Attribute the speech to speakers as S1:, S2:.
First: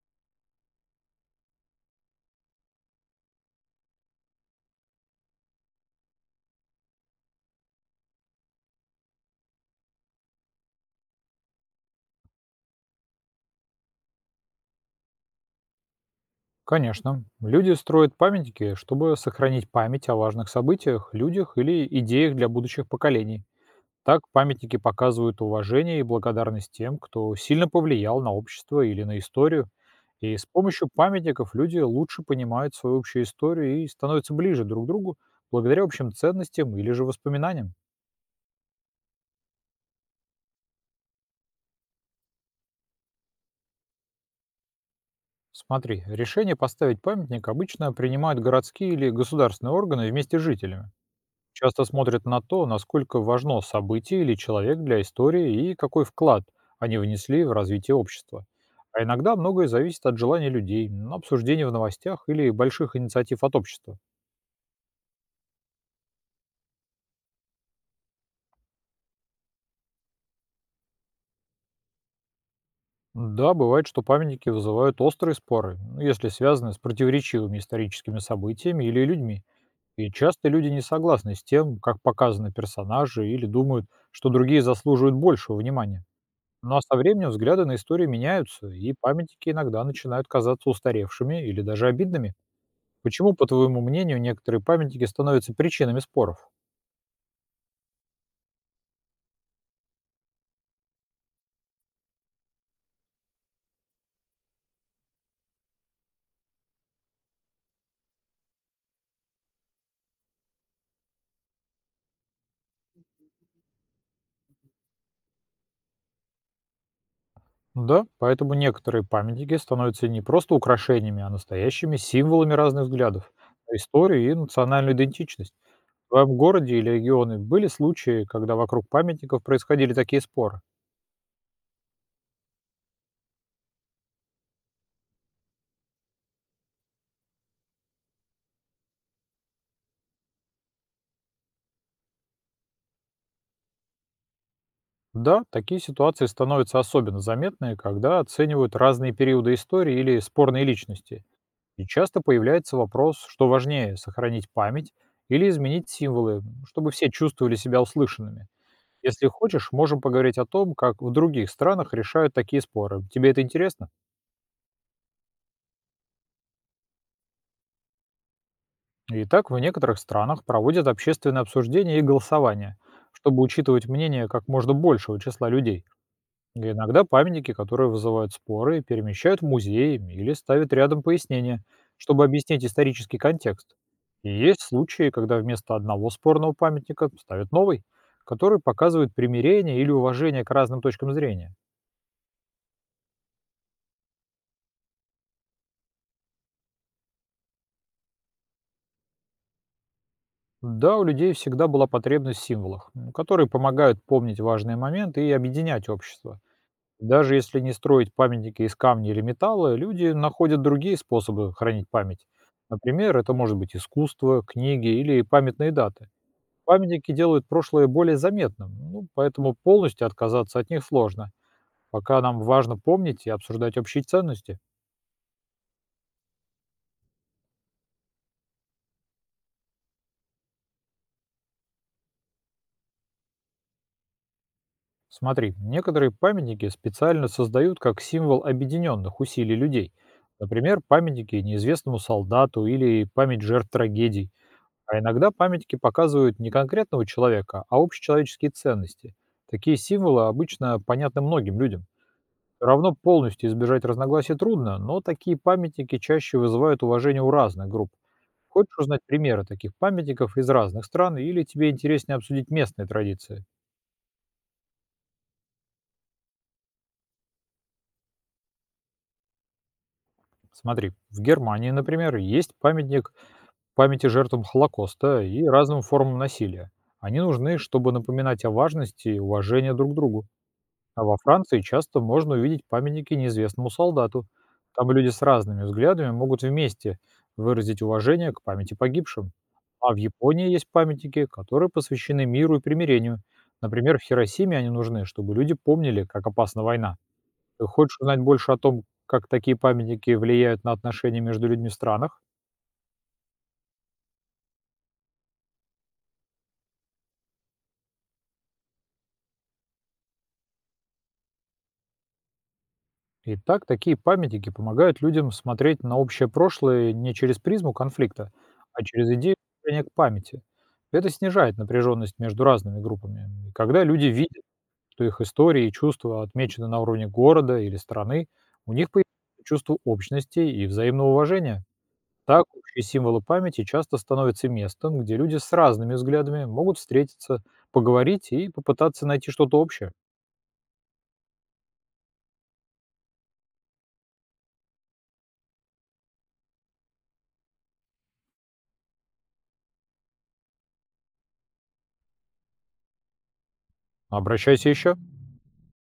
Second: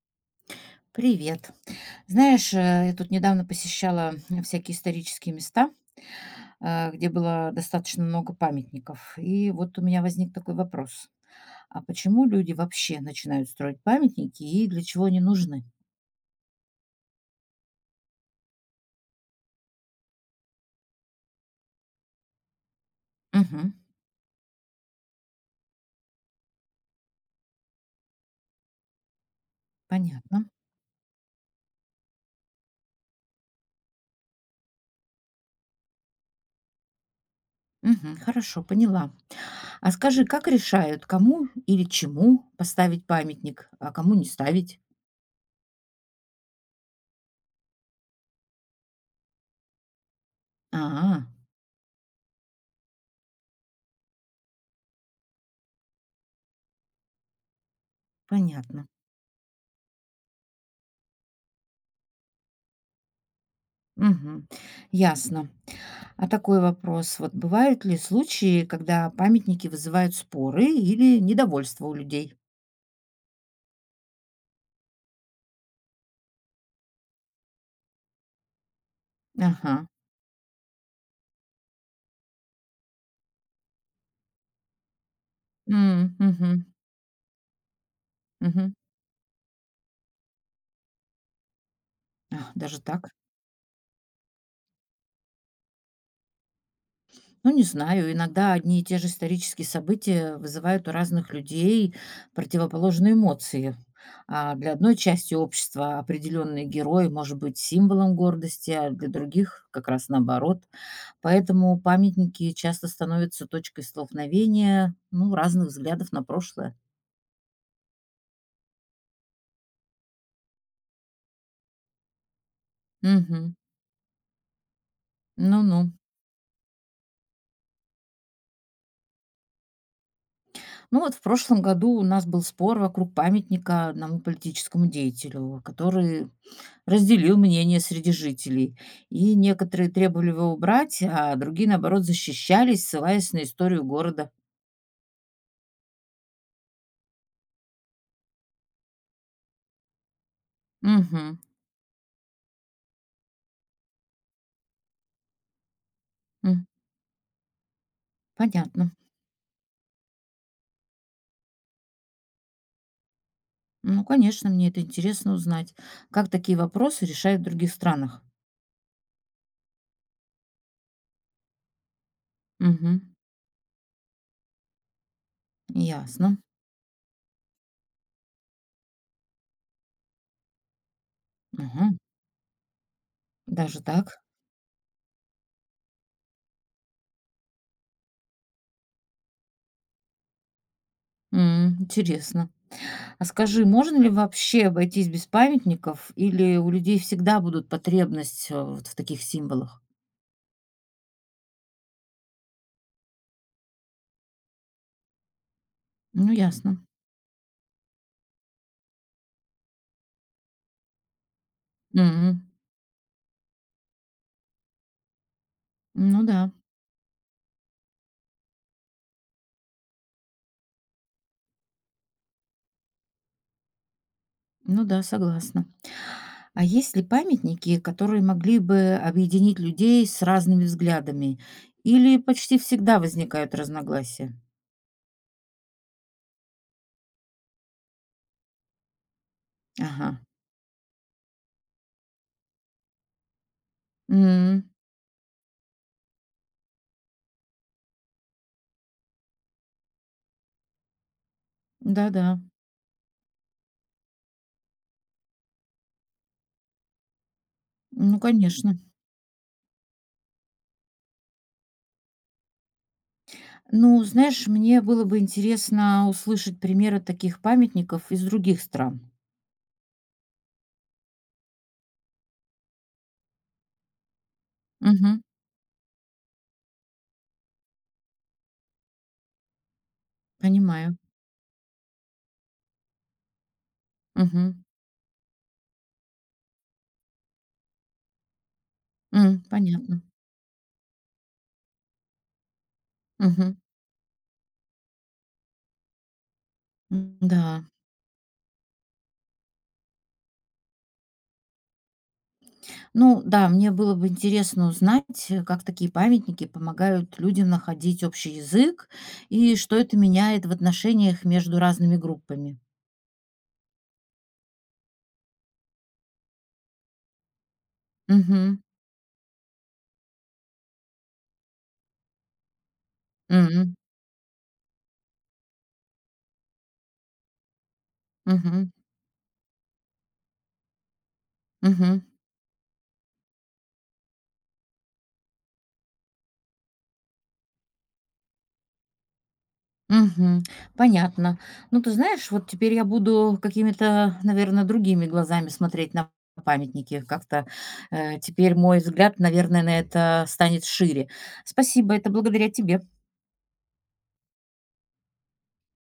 S1: Привет. Знаешь, я тут недавно посещала всякие исторические места, где было достаточно много памятников. И вот у меня возник такой вопрос. А почему люди вообще начинают строить памятники и для чего они нужны?
S2: Конечно. Люди строят памятники, чтобы сохранить память о важных событиях, людях или идеях для будущих поколений.
S1: Мгм.
S2: Так памятники показывают уважение и благодарность тем, кто сильно повлиял на общество или на историю. И с
S1: Понятно.
S2: помощью памятников люди лучше понимают свою общую историю и становятся ближе друг к другу благодаря общим ценностям или же воспоминаниям.
S1: Мгм. Хорошо, поняла. А скажи, как решают, кому или чему поставить памятник, а кому не ставить?
S2: Смотри, решение поставить памятник обычно принимают городские или государственные органы вместе с жителями.
S1: А,
S2: Часто смотрят на то, насколько важно событие или человек для истории и какой вклад они внесли в развитие общества.
S1: понятно.
S2: А иногда многое зависит от желания людей, обсуждений в новостях или больших инициатив от общества.
S1: Мгм. Ясно. А такой вопрос. Вот бывают ли случаи, когда памятники вызывают споры или недовольство у людей?
S2: Да, бывает, что памятники вызывают острые споры, ну, если связаны с противоречивыми историческими событиями или людьми.
S1: Ага.
S2: И часто люди не согласны с тем, как показаны персонажи, или думают, что другие заслуживают большего внимания.
S1: М, мгм,
S2: Но со временем взгляды на историю меняются,
S1: мгм.
S2: и памятники иногда начинают казаться устаревшими или даже обидными.
S1: А, даже так?
S2: Почему, по твоему мнению, некоторые памятники становятся причинами споров?
S1: Ну, не знаю. Иногда одни и те же исторические события вызывают у разных людей противоположные эмоции. А для одной части общества определенный герой может быть символом гордости, а для других как раз наоборот. Поэтому памятники часто становятся точкой столкновения, ну, разных взглядов на прошлое.
S2: Ну да, поэтому некоторые памятники становятся не просто украшениями, а настоящими символами разных взглядов
S1: Мгм.
S2: на историю и национальную идентичность.
S1: Ну-ну.
S2: В твоем городе или регионе были случаи, когда вокруг памятников происходили такие споры?
S1: Ну вот в прошлом году у нас был спор вокруг памятника одному политическому деятелю, который разделил мнение среди жителей. И некоторые требовали его убрать, а другие, наоборот, защищались, ссылаясь на историю города.
S2: Да, такие ситуации становятся особенно заметны, когда оценивают разные периоды истории или спорные личности.
S1: Мгм.
S2: И часто появляется вопрос, что важнее — сохранить память или изменить символы, чтобы все чувствовали себя услышанными.
S1: Понятно.
S2: Если хочешь, можем поговорить о том, как в других странах решают такие споры. Тебе это интересно?
S1: Ну, конечно, мне это интересно узнать, как такие вопросы решают в других странах.
S2: Итак, в некоторых странах проводят общественное обсуждение и голосование,
S1: Мгм.
S2: чтобы учитывать мнение как можно большего числа людей.
S1: Ясно.
S2: И иногда памятники, которые вызывают споры, перемещают в музеи или ставят рядом пояснения,
S1: Мгм.
S2: чтобы объяснить исторический контекст.
S1: Даже так.
S2: И есть случаи, когда вместо одного спорного памятника ставят новый, который показывает примирение или уважение к разным точкам зрения.
S1: М, интересно. А скажи, можно ли вообще обойтись без памятников, или у людей всегда будут потребность, вот в таких символах?
S2: Да, у людей всегда была потребность в символах, которые помогают помнить важные моменты и объединять
S1: Ну,
S2: общество.
S1: ясно.
S2: Даже если не строить памятники из камня или металла, люди находят другие способы хранить память.
S1: Мгм.
S2: Например, это может быть искусство, книги или памятные даты.
S1: Ну да,
S2: Памятники делают прошлое более заметным, ну, поэтому полностью отказаться от них сложно. Пока нам важно помнить и обсуждать общие ценности.
S1: ну да, согласна. А есть ли памятники, которые могли бы объединить людей с разными взглядами? Или почти всегда возникают разногласия?
S2: Смотри, некоторые памятники специально создают как символ объединенных усилий людей.
S1: Ага.
S2: Например, памятники неизвестному солдату или память жертв трагедий.
S1: М,
S2: А иногда памятники показывают не конкретного человека, а общечеловеческие ценности. Такие символы обычно понятны многим людям.
S1: да-да.
S2: Все равно полностью избежать разногласий трудно, но такие памятники чаще вызывают уважение у разных групп.
S1: Ну,
S2: Хочешь
S1: конечно.
S2: узнать примеры таких памятников из разных стран или тебе интереснее обсудить местные традиции?
S1: Ну, знаешь, мне было бы интересно услышать примеры таких памятников из других стран.
S2: Смотри, в Германии, например, есть памятник памяти жертвам Холокоста
S1: Угу,
S2: и разным формам насилия. Они нужны, чтобы напоминать о важности и уважении друг к другу.
S1: понимаю.
S2: А во Франции часто можно увидеть памятники неизвестному солдату.
S1: Мгм.
S2: Там люди с разными взглядами могут вместе выразить уважение к памяти погибшим.
S1: М,
S2: А в
S1: понятно.
S2: Японии есть памятники, которые посвящены миру и примирению.
S1: Мгм.
S2: Например, в Хиросиме они нужны, чтобы люди помнили, как опасна война.
S1: М-да.
S2: Ты хочешь узнать больше о том, как такие памятники влияют на отношения между людьми в странах?
S1: Ну да, мне было бы интересно узнать, как такие памятники помогают людям находить общий язык и что это меняет в отношениях между разными группами.
S2: Итак, такие памятники помогают людям смотреть на общее прошлое не через призму конфликта,
S1: Мгм.
S2: а через идею отношения к памяти. Это снижает напряженность между разными группами. И
S1: М.
S2: когда люди видят, что их истории и чувства отмечены на уровне города или страны,
S1: Мгм.
S2: у них появляется чувство общности и взаимного уважения.
S1: Мгм.
S2: Так, общие символы памяти часто становятся местом, где люди с разными взглядами могут встретиться, поговорить и попытаться найти что-то общее.
S1: Мгм. Понятно. Ну, ты знаешь, вот теперь я буду какими-то, наверное, другими глазами смотреть на памятники. Как-то, теперь мой взгляд, наверное, на это станет шире. Спасибо, это благодаря тебе.
S2: Обращайся еще.